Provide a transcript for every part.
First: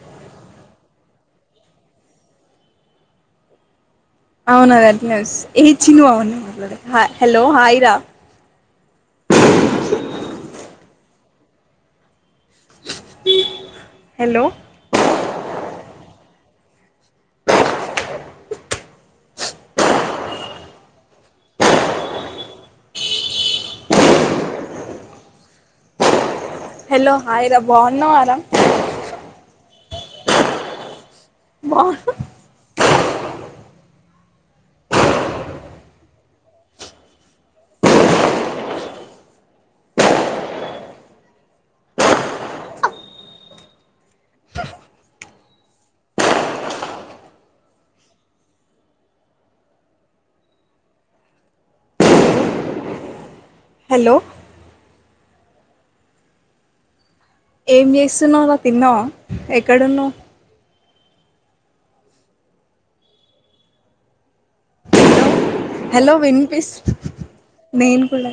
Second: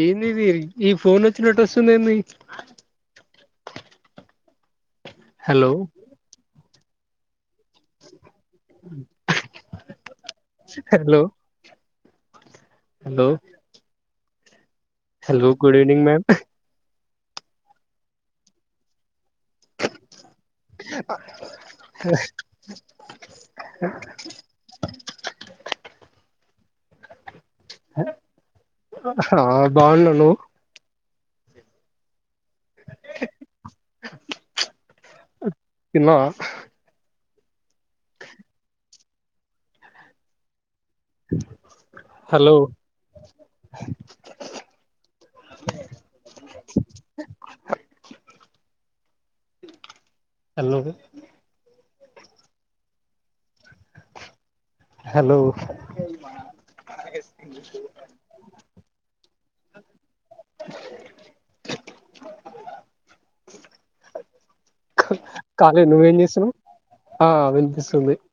ఏంది మీ ఈ ఫోన్ వచ్చినటు వస్తుంది ఏంది అవునద ఇస్ ఏ హలో చినవావును మల హలో హలో హయిరా hello hello hello hello good evening ma'am hello hi రా బాగున్నావా రా ఆ బాగున్నా నువ్ మా ఇన్న హలో హలో హలో హలో ఏం చేస్తున్నావు నా తిన్నావు కడను హలో కాలే హలో నువ్వేం విన్ చేస్తున్నావ్ పీస్ ఆ నైయిన్ వినిపిస్తుంది కూడా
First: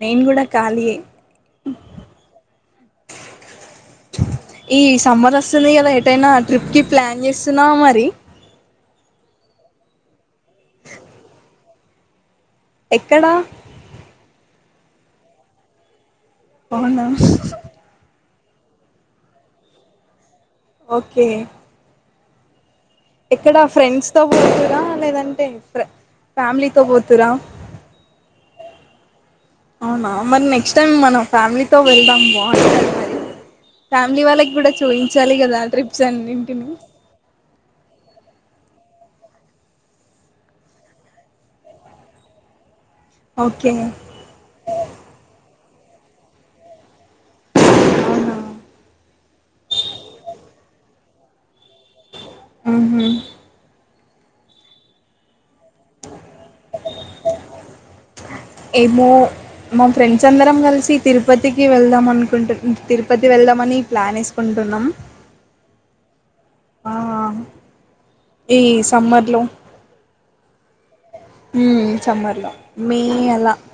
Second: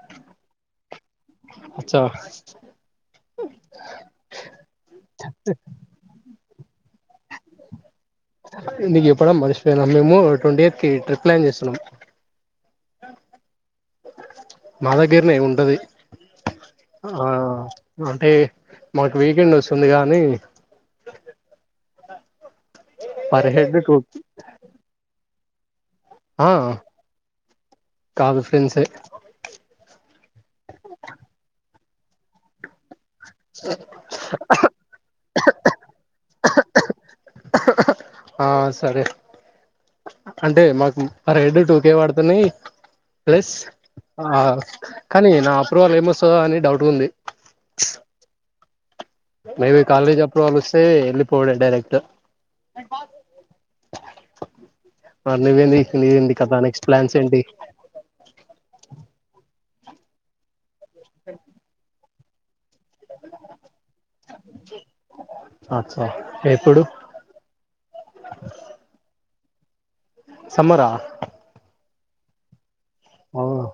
నైయిన్ కూడాడా కాలి అచ్చా ఈ సమ్మర్ వస్తుంది కదా ఎటైనా ట్రిప్ కి ప్లాన్ చేస్తున్నా మరి నీకు చెప్పడం మర్చిపోయినా మేము ట్వంటీ ఎయిత్ కి ట్రిప్ ప్లాన్ చేస్తున్నాము ఎక్కడ మాదగిరినే ఉంటది అవునా ఆ అంటే మాకు వీకెండ్ వస్తుంది కాగానీ ఓకే పర్ ఎక్కడ హెడ్ టూ ఫ్రెండ్స్ తో కూనా లేదంటే ఆ ఫ్యామిలీతో పోతురా కాదు ఫ్రెండ్సే అవునా మరి నెక్స్ట్ టైమ్ మనం ఫ్యామిలీతో వెళ్దాం బావుంటాది మరి ఫ్యామిలీ వాళ్ళకి కూడా చూయించాలి కదా ట్రిప్స్ అన్నింటిని అహ్ అహ్ ఆ సరే అంటే మాకు ఆ రెడ్ టూకే వాడుతున్నాయి ప్లస్ ఓకే ఆ కానీ నా ప్రువల్ ఏమొస్తదా అని డౌట్ గుంది అవునా మేబీ కాలేజ్ అప్రూవల్ వస్తే ఎళ్ళిపోవుడే డైరెక్ట్ ఊహు [inaudible] మత్ నువ్వేంది నీవేంది కథా నెక్స్ట్ ప్లాన్స్ ఏంటి ఏమో మా ఫ్రెండ్స్ అందరం కలిసి తిరుపతికి వెళ్దాం అను ఉంటద్ తిరుపతి వెళ్దామని ప్లాన్ ఏసుకుంటున్నాం చ ఎప్పుడు ఆ ఈ సమ్మర్లో సమ్మరా ఉమ్ సమ్మర్లా మే అల అవునా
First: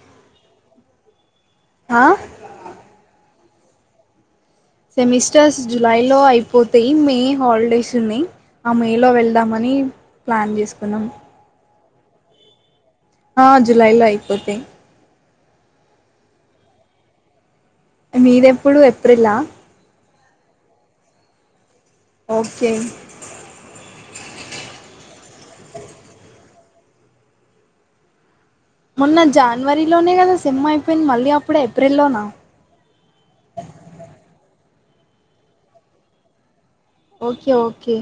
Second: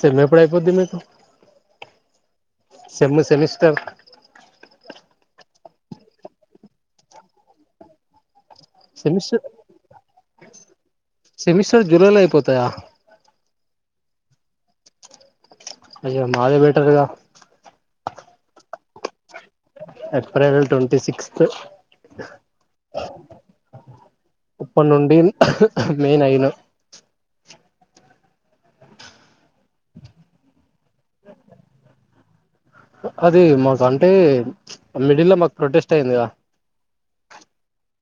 సెమ్ ఎప్పుడు అయిపోద్ది మీకు ఆ sem semester semesters July లో అయిపోతాయి మే హాలిడేస్ ఉన్నాయి్ ఆ మేలో సెమిస్టర్ వెళ్దామని ప్లాన్ చేసుకున్నాం సెమిస్టర్ జులై లో అయిపోతాయా హా జులైలో అయిపోతాయ్ అయ మాదే బెటర్ కదా మీదెప్పుడు ఎప్రిల్లా ఏప్రెల్ ట్వంటీ సిక్స్త్ ఓకే ఉప్పట్ నుండి అహ్ అహ్ మే నైను మొన్న జాన్వరిలోనే కదా సెమ్ అయిపోయింది మళ్ళీ అప్పుడే ఏప్రెల్లోనా అది మాకంటే మిడిల్ లో మాకు ప్రొటెస్ట్ అయిందిగా ఓకే ఓకే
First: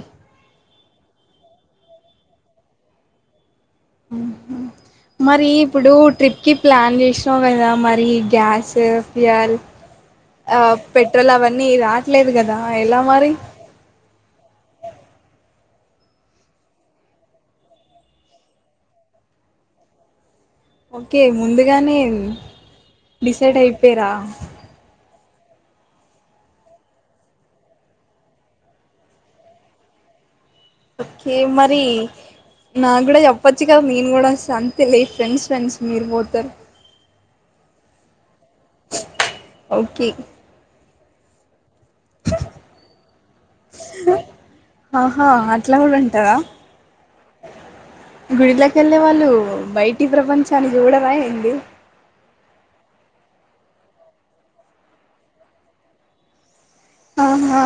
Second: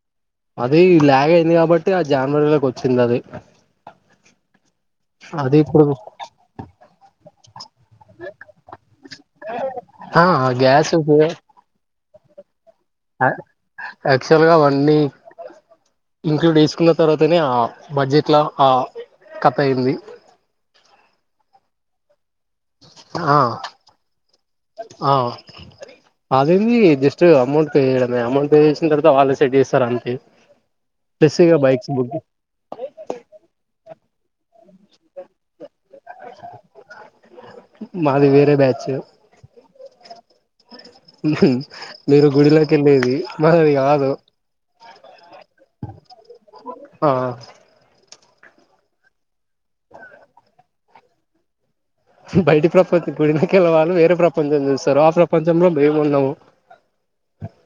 అది ల్యాగ్ అయింది కాబట్టి ఆ జాన్వరిలోకి వచ్చింది అది ఊహు మరి ఇప్పుడు ట్రిప్ కి ప్లాన్ జేశ్నావ్ గదా మరి గ్యాస్ ఫ్యుయాల్ ఆ పెట్రోల్ అవన్నీ రా ట్లేదు కదా ఎలా ఆ మరి యాక్టువల్ గా అన్నీ ఇంక్లూడ్ చేసుకున్న తర్వాతనే ఆ బడ్జెట్ లా ఆ కథ అయింది ఓకే ముందుగానే ఆ డిసైడ్ అయిపోయరా ఆ అదేంది జస్ట్ అమౌంట్ పే చేయడమే అమౌంట్ పే చేసిన తర్వాత వాళ్ళే సెట్ చేస్తారు అంతే ఓకే ప్లస్ ఇగ మరి బైక్స్ బుక్ నాకు కూడా చెప్పచ్చు కదా నేను కూడా వస్తాను తిలే ఫ్రెండ్స్ ఫ్రెండ్స్ మీరు పోతారు మాదివే బ్యాచ్ ఓకే ఊహూ మీరు గుడిలోకి వెళ్ళేది మనది కాదు ఆహా అట్లా కూడా ఉంటదా ఆ గుడిలోకి వెళ్ళే వాళ్ళు బయటి ప్రపంచానికి చూడరా ఏంది బయటి ప్రపంచం గుడినకెళ్ళవాళ్ళు వేరే ప్రపంచం చూస్తారు ఆ ప్రపంచంలో మేము ఉండము ఆహా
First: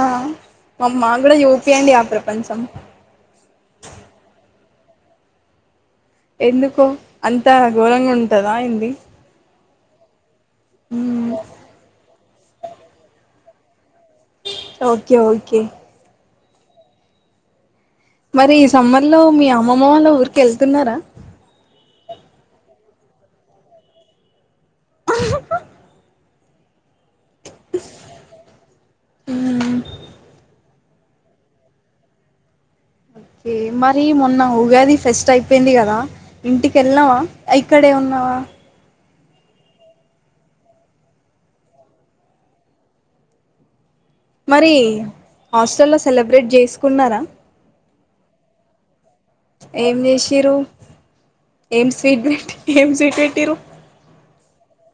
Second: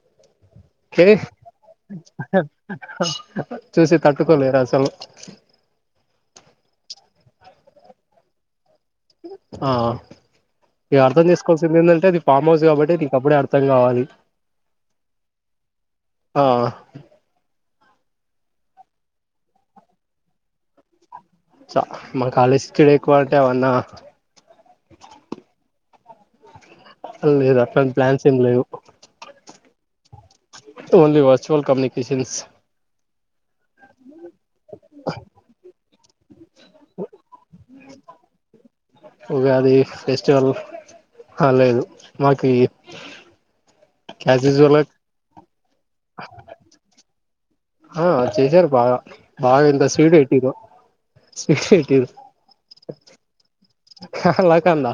మామ్ మా కూడా యూపి అండి ఆ ప్రపంచం చల ఎందుకో అంత ఘోరంగా ఉంటదా ఏంది ఆ ఇవి అర్థం మ్మ్ చేసుకోవాల్సింది ఏంటంటే అది ఫామ్ హౌస్ కాబట్టి నీక అప్పుే అర్థం కావాలి ఓకే ఓకే ఆ మరి సమ్మర్ లో మీ అమ్మమ్మ వాళ్ళ ఊరికి వెళ్తున్నారా చ మా కాలేజ్కిడ ఎక్కువ అంటే ఏవన్నా ఆహా హా [unintelligible] ప్లాన్స్ ఏం లేవు మ్ ఓన్లీ వర్చువల్ కమ్యూనికేషన్స్ ఓకే మరి మొన్న ఉగాది ఫెస్ట్ అయిపోయింది కదా ఇంటికి వెళ్ళావా ఇక్కడే ఉన్నావా ఉగాది ఫెస్టివల్ ఆ లేదు మాకి యాజ్ మరి యూజువల్ గా హాస్టల్లో సెలబ్రేట్ చేసుకున్నారా ఆ చేశారు బాగా బావింత ఏం స్వీడ్ ఇటిరు చేసిర్రు స్వీడ్ ఏం ఇట్రు స్వీట్ పెట్టి ఏం స్వీట్ పెట్టిరు కల కంద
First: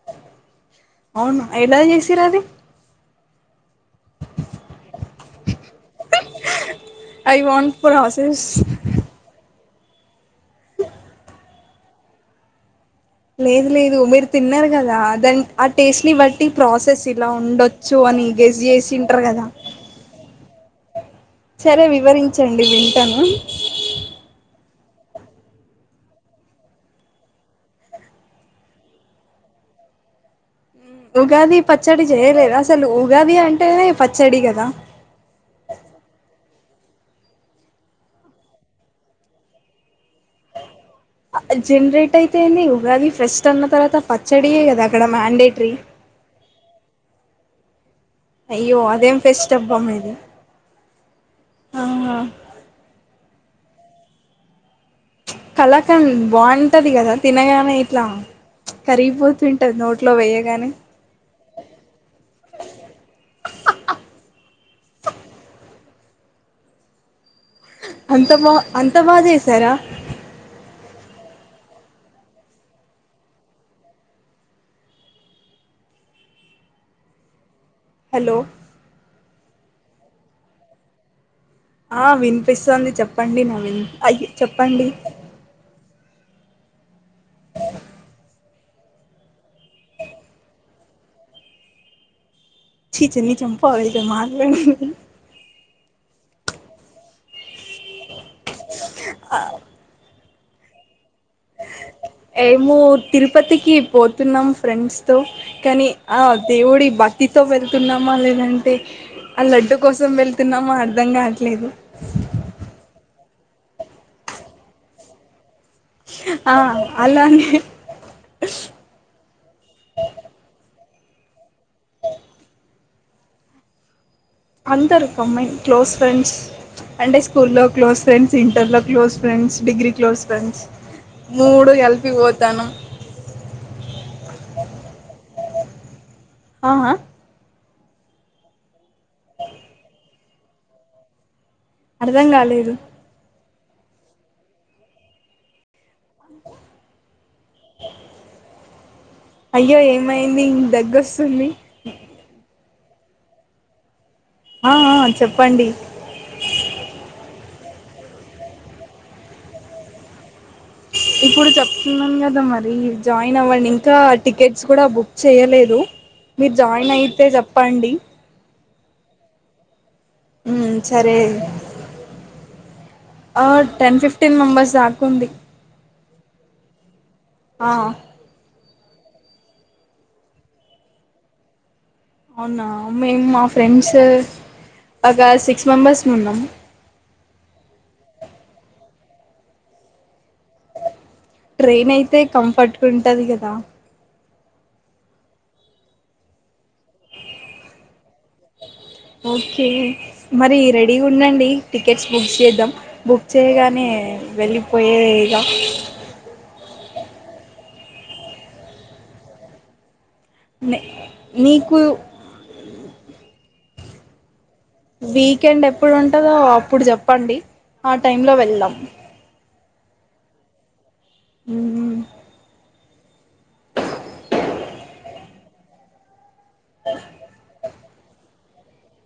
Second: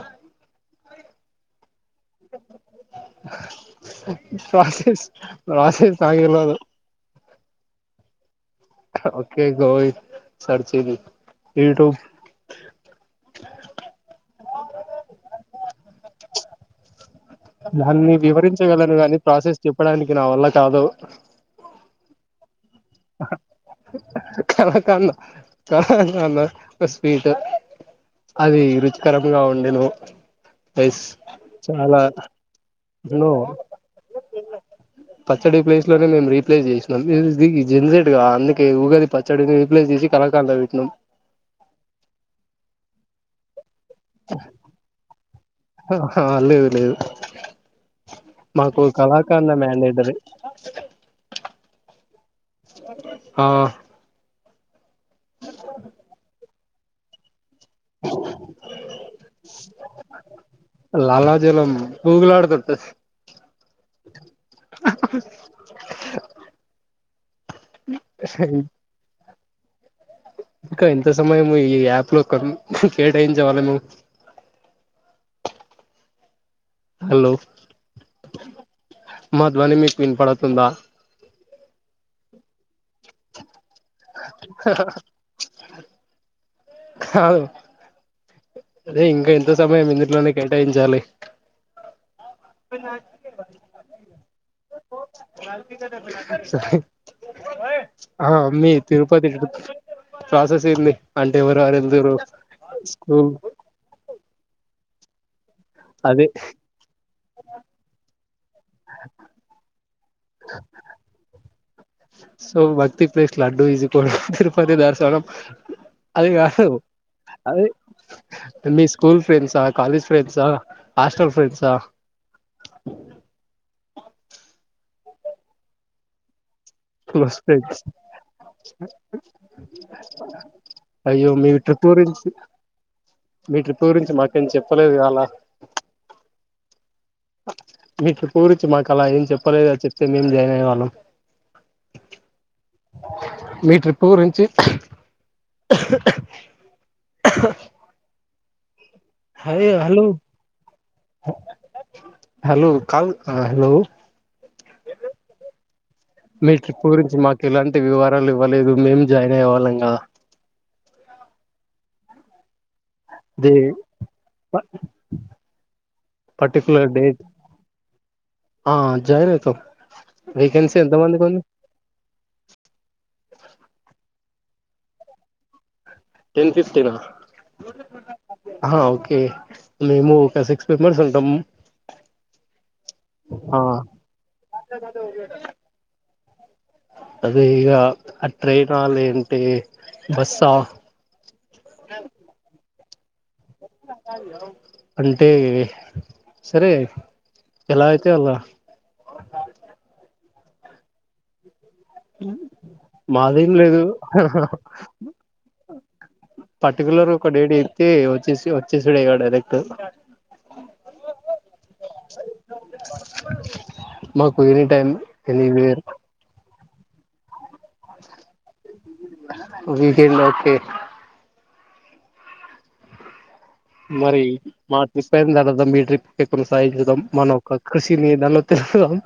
అవును ఎలా చె ప్రాసెస్ రాశ తగిలో అదు I want process okay go search the YouTube లేదు లేదు మీరు తిన్నారు కదా అ దం ఆ టేస్ట్ని బట్టి ప్రాసెస్ ఇలా ఉండొచ్చు దాన్ని అని గెస్ వివరించగలను గాని చేసింటారు కదా ప్రాసెస్ చెప్పడానికి నా వల్ల కాదు సరే వివరించం అండి వింటాను కన్ కన్నా స్వీట్ అది రుచికరంగా ఉండెను ఎస్ ఉగాది చాలా పచ్చడి చేయలేదా అసలు నో ఉగాది అంటేనే పచ్చడి కదా ప్లే చేసినం ఎద్ధి [unintelligible] ఎక్సయిట్ గా అందుకే ఊగాది పచ్చడిని రీప్లేస్ చేసి కలకారులో పెట్టిన్నాం జెన్రేట్ అయితేనే ఉగాది ఫ్రెస్ట్ అన్న తర పచ్చడియే కదా అక్కడ మ్యాండేటరీ లేద్ అయ్యో మాకు అదేం కలాకాండ ఫెస్ట్ మ్యాండేటరీ హ హా ఆ కళకన్ బాన్ వుంటది గదా తిన ఇట్లా కరిగిపోతుంటంది నోట్లో వెయ్యగానే లాలాజలం అ ఆ అంత బా అంత బాగసే సర ఇంకా ఎంత సమయము ఈ యాప్ లో కొం కేటాయించవలెను హలో హలో మా ధ్వని మీకు వినపడుతందా ఆ వినిపిస్తుంది చెప్పండి నవీన్ అయ్య చెప్పండి కాదు అదే ఇంకా ఎంత సమయం ఇందుట్లోనే కేటాయించాలి చీచీ నీ చంప పగు మార్ [unintelligible] ఆ అమ్మీ తిరుపతి కి [inaudible] ప్రాసెస్ ఏంది అంటే ఎవరెవరు వెళ్తురు ఏమో స్కూల్ తిరుపతికి పోతున్నాం ఫ్రెండ్స్ తో కానీ ఆ అదే దేవుడి భక్తి తో వెళ్తున్నామా లేదంటే ఆ లడ్డు కోసం వెళ్తున్నామో అర్ధం గాట్లేదు ప్లస్ లడ్డు ఇజికోల్టు తిరుపతి దర్శనం అది ఆ కాదు అలానే అది మీ స్కూల్ ఫ్రెండ్సా కాలేజ్ ఫ్రెండ్సా హాస్టల్ ఫ్రెండ్సా అందరూ కంబైన్ క్లోస్ ఫ్రెండ్స్ అంటే క్లోజ్ స్కూల్లో ఫ్రెండ్స్ క్లోజ్ ఫ్రెండ్స్ ఇంటర్లో close friends degree close friends అయ్యో మీ మూడు ట్రిప్ కలిపి గురించి పోతాను మీ ట్రిప్ గురించి మాకేం చెప్పలేదు అలా ఆహా మీకు పూర్చు మాకు అలా ఏం చెప్పలేదు చెప్తే మేం జాయిన్ అయ్యేవాళ్ళం అర్థం గాలేదు మీ ట్రిప్పు గురించి [unintelligible] హయ్ అయ్యో హలో ఏమైంది ఇ దగ్గొస్తుంది హలో కాల్ ఆ హలో ఆ ఆ చెప్పండి మీ ట్రిప్ గురించి మాకు ఎలాంటి వివరాలు ఇవ్వలేదు మేం జాయిన్ అయ్యే వాళ్ళం కదా ఇప్పుడు చెప్తున్నాం కదా మరి జాయిన్ దే అవ్వండి ఇంకా టికెట్స్ కూడా బుక్ చేయలేదు మీరు పర్టిక్యులర్ జాయిన్ డేట్ అయితే చెప్పండి ఆ జాయిన్ ఐతం ఉమ్ వేకెన్సీ ఎంతమంది సరే కుంది ఆ టెన్ ఫిఫ్టీన్ మెంబెర్స్ దాకుంది టెన్ ఫిఫ్టీనా ఆ ఆ ఓకే మేము ఒక సిక్స్ మెంబర్స్ ఉంటాం అవునా మేము మా ఆ ఫ్రెండ్స్ ఒక సిక్స్ మెంబెర్స్ ఉన్నాము అదే ఇగ ఆ ట్రైనా లేదంటే బస్సా ట్రైన్ అయితే కంఫర్ట్ ఉంటది కదా అంటే సరే ఎలా అయితే అలా ఓకే మరి రెడీగా ఉండండి టికెట్స్ బుక్ చేద్దాం బుక్ మాదేం లేదు చేయగానే వెళ్ళిపోయేక పర్టి్యులర్ ఒక డే తి వచ్చి వచ్చిసిడ ఇ డైరక్ట్ న నీకు మ వీకెండ్ ఎప్పుడు ఉంటందో ఇప్పుడు చెప్పండి ఆ టైంలో వెళ్దాం విక ఓకే ఉ మరి మా ట్రిప్ ఏం దరాం మీ ట్రిప్ కొనసాించాం మనం కృషినిదన్న వత్త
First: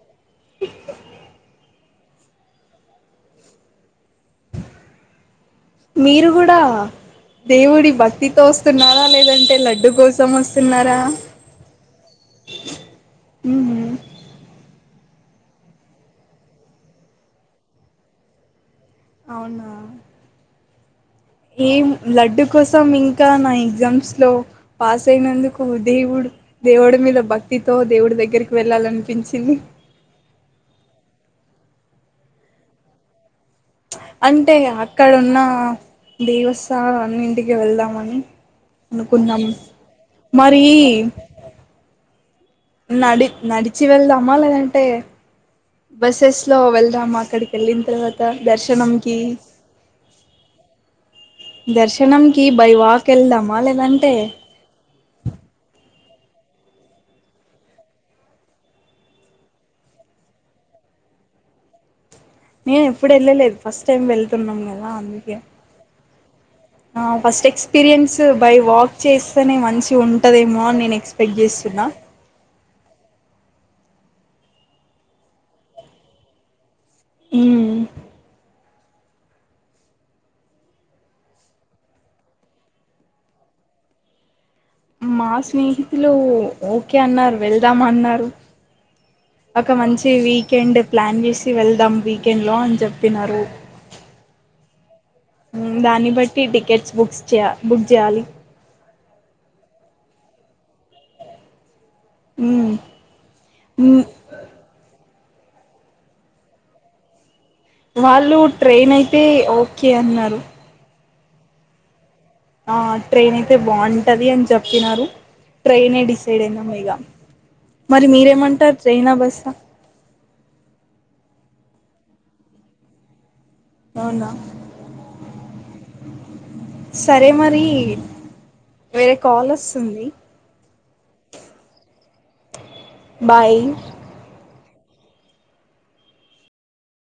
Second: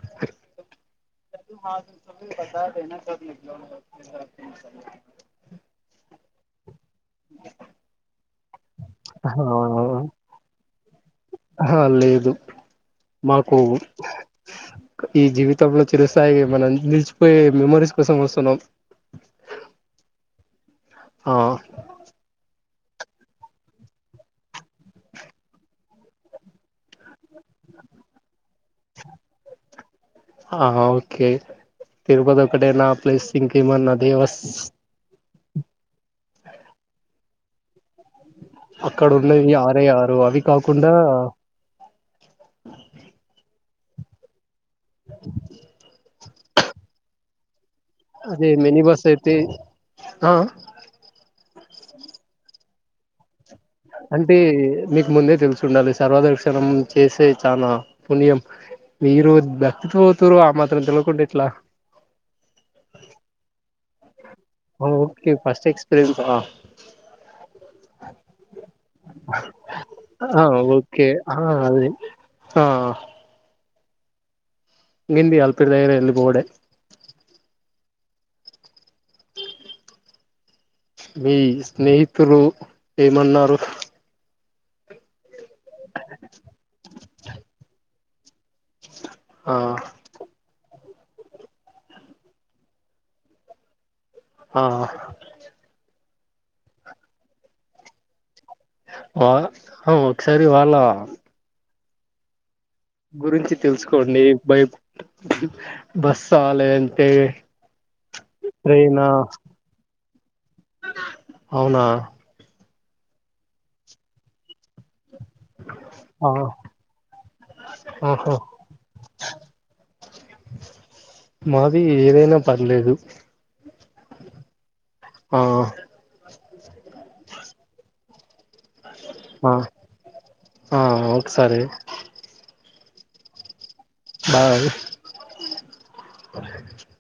స పతదనా క మీరు కూడా దేవుడి భక్తితో వస్తున్నారా లేదంటే లడ్డు కోసం వస్తున్నారా ఆహ లేదు మాకు ఈ జీవితంలో చిరు స్థాయి మనం నిలిచిపోయే మెమరీస్ కోసం వస్తున్నాం అవునా ఆ ఏం లడ్డుకుస్త సం ఇంకా నా ఎగ్జామ్స్ లో పాస్ అయినందుకు దేవుడు దేవుడి మీద భక్తితో దేవుడి దగ్గరికి వెళ్ళాలనిపించింది ఆ ఓకే తిరుపతి ఒక్కటే నా ప్లేస్ అంటే అక్కడ ఉన్న దేవస్థాల అన్ని ఇంటికి వెళ్దామని అక్కడ అనుకున్నాం ఉన్నవి ఆరే ఆరు అవి మరి కాకుండా చివెళ్దామా లేదంటే ట్టే బసెస్ లో వెళ్దాం అక్కడికి వెళ్ళిన తర్వాత అదే మినీ బస్ దర్శనంకి అయితే ఆ దర్శనంకి బై వాకిళ్దాం అంటే మీకు ముందే తెలుసుండాలి సర్వదర్శనం చేసే చాలా పుణ్యం మీరు భక్తితో పోతరు ఆ మాత్రం తెలయకుండా ఇట్లా నేన్ ఎప్పుడు ఎళ్ళలేదు ఫస్ట్ టైం వెల్ న్నా కదా ఓకే అందుకే ఫస్ట్ ఎక్స్పీరియన్స్ ఆ ఫస్ట్ ఎక్స్పీరియన్స్ బై వాక్ చేస్తేనే మంచి ఆ ఉంటదేమో అని నేను ఓకే ఎక్స్పెక్ట్ ఆ చేస్తున్నా అదే ఆ గింది అల్పిర్దగ [inaudible] మ్ మీ స్నేహితులు ఏమన్నారు మాస్ స్నేహితులు ఒకే అన్నారు వెళ్దామన్నారు అ హ్ ఆ ఒక మంచి వీకెండ్ ప్లాన్ జేసి వెళ్దాం వీకెండ్లో అన్ చెప్పినరు ఆ మ్ దాన్ని బట్ ఫ్రీ టికెట్స్ బుక్స్ చేయ బుక్ జేయాలి. వా అహ్ ఒకసారి వాళ్ళా ఉమ్ గురించి తెలుసుకోండి ఏం భయం బస్ రాలే అంతే వాళ్ళు ట్రైన్ అయితే ఓకే అన్నారు. అవునా ఆ ట్రైన్ అయితే బావుటది అని చెప్పినరు. ట్రైనే ఆ డిసైడ్ అయినం ఇగ మరి ఆహా మీరేమంటారు ట్రైనా బస్సా మాది ఏదైనా పర్లేదు. అవునా ఆ సరే మరీ వేరే ఆ కాలొస్తుంది. ఆ ఒకసారి బాయ్ బాయ్ [unintelligible]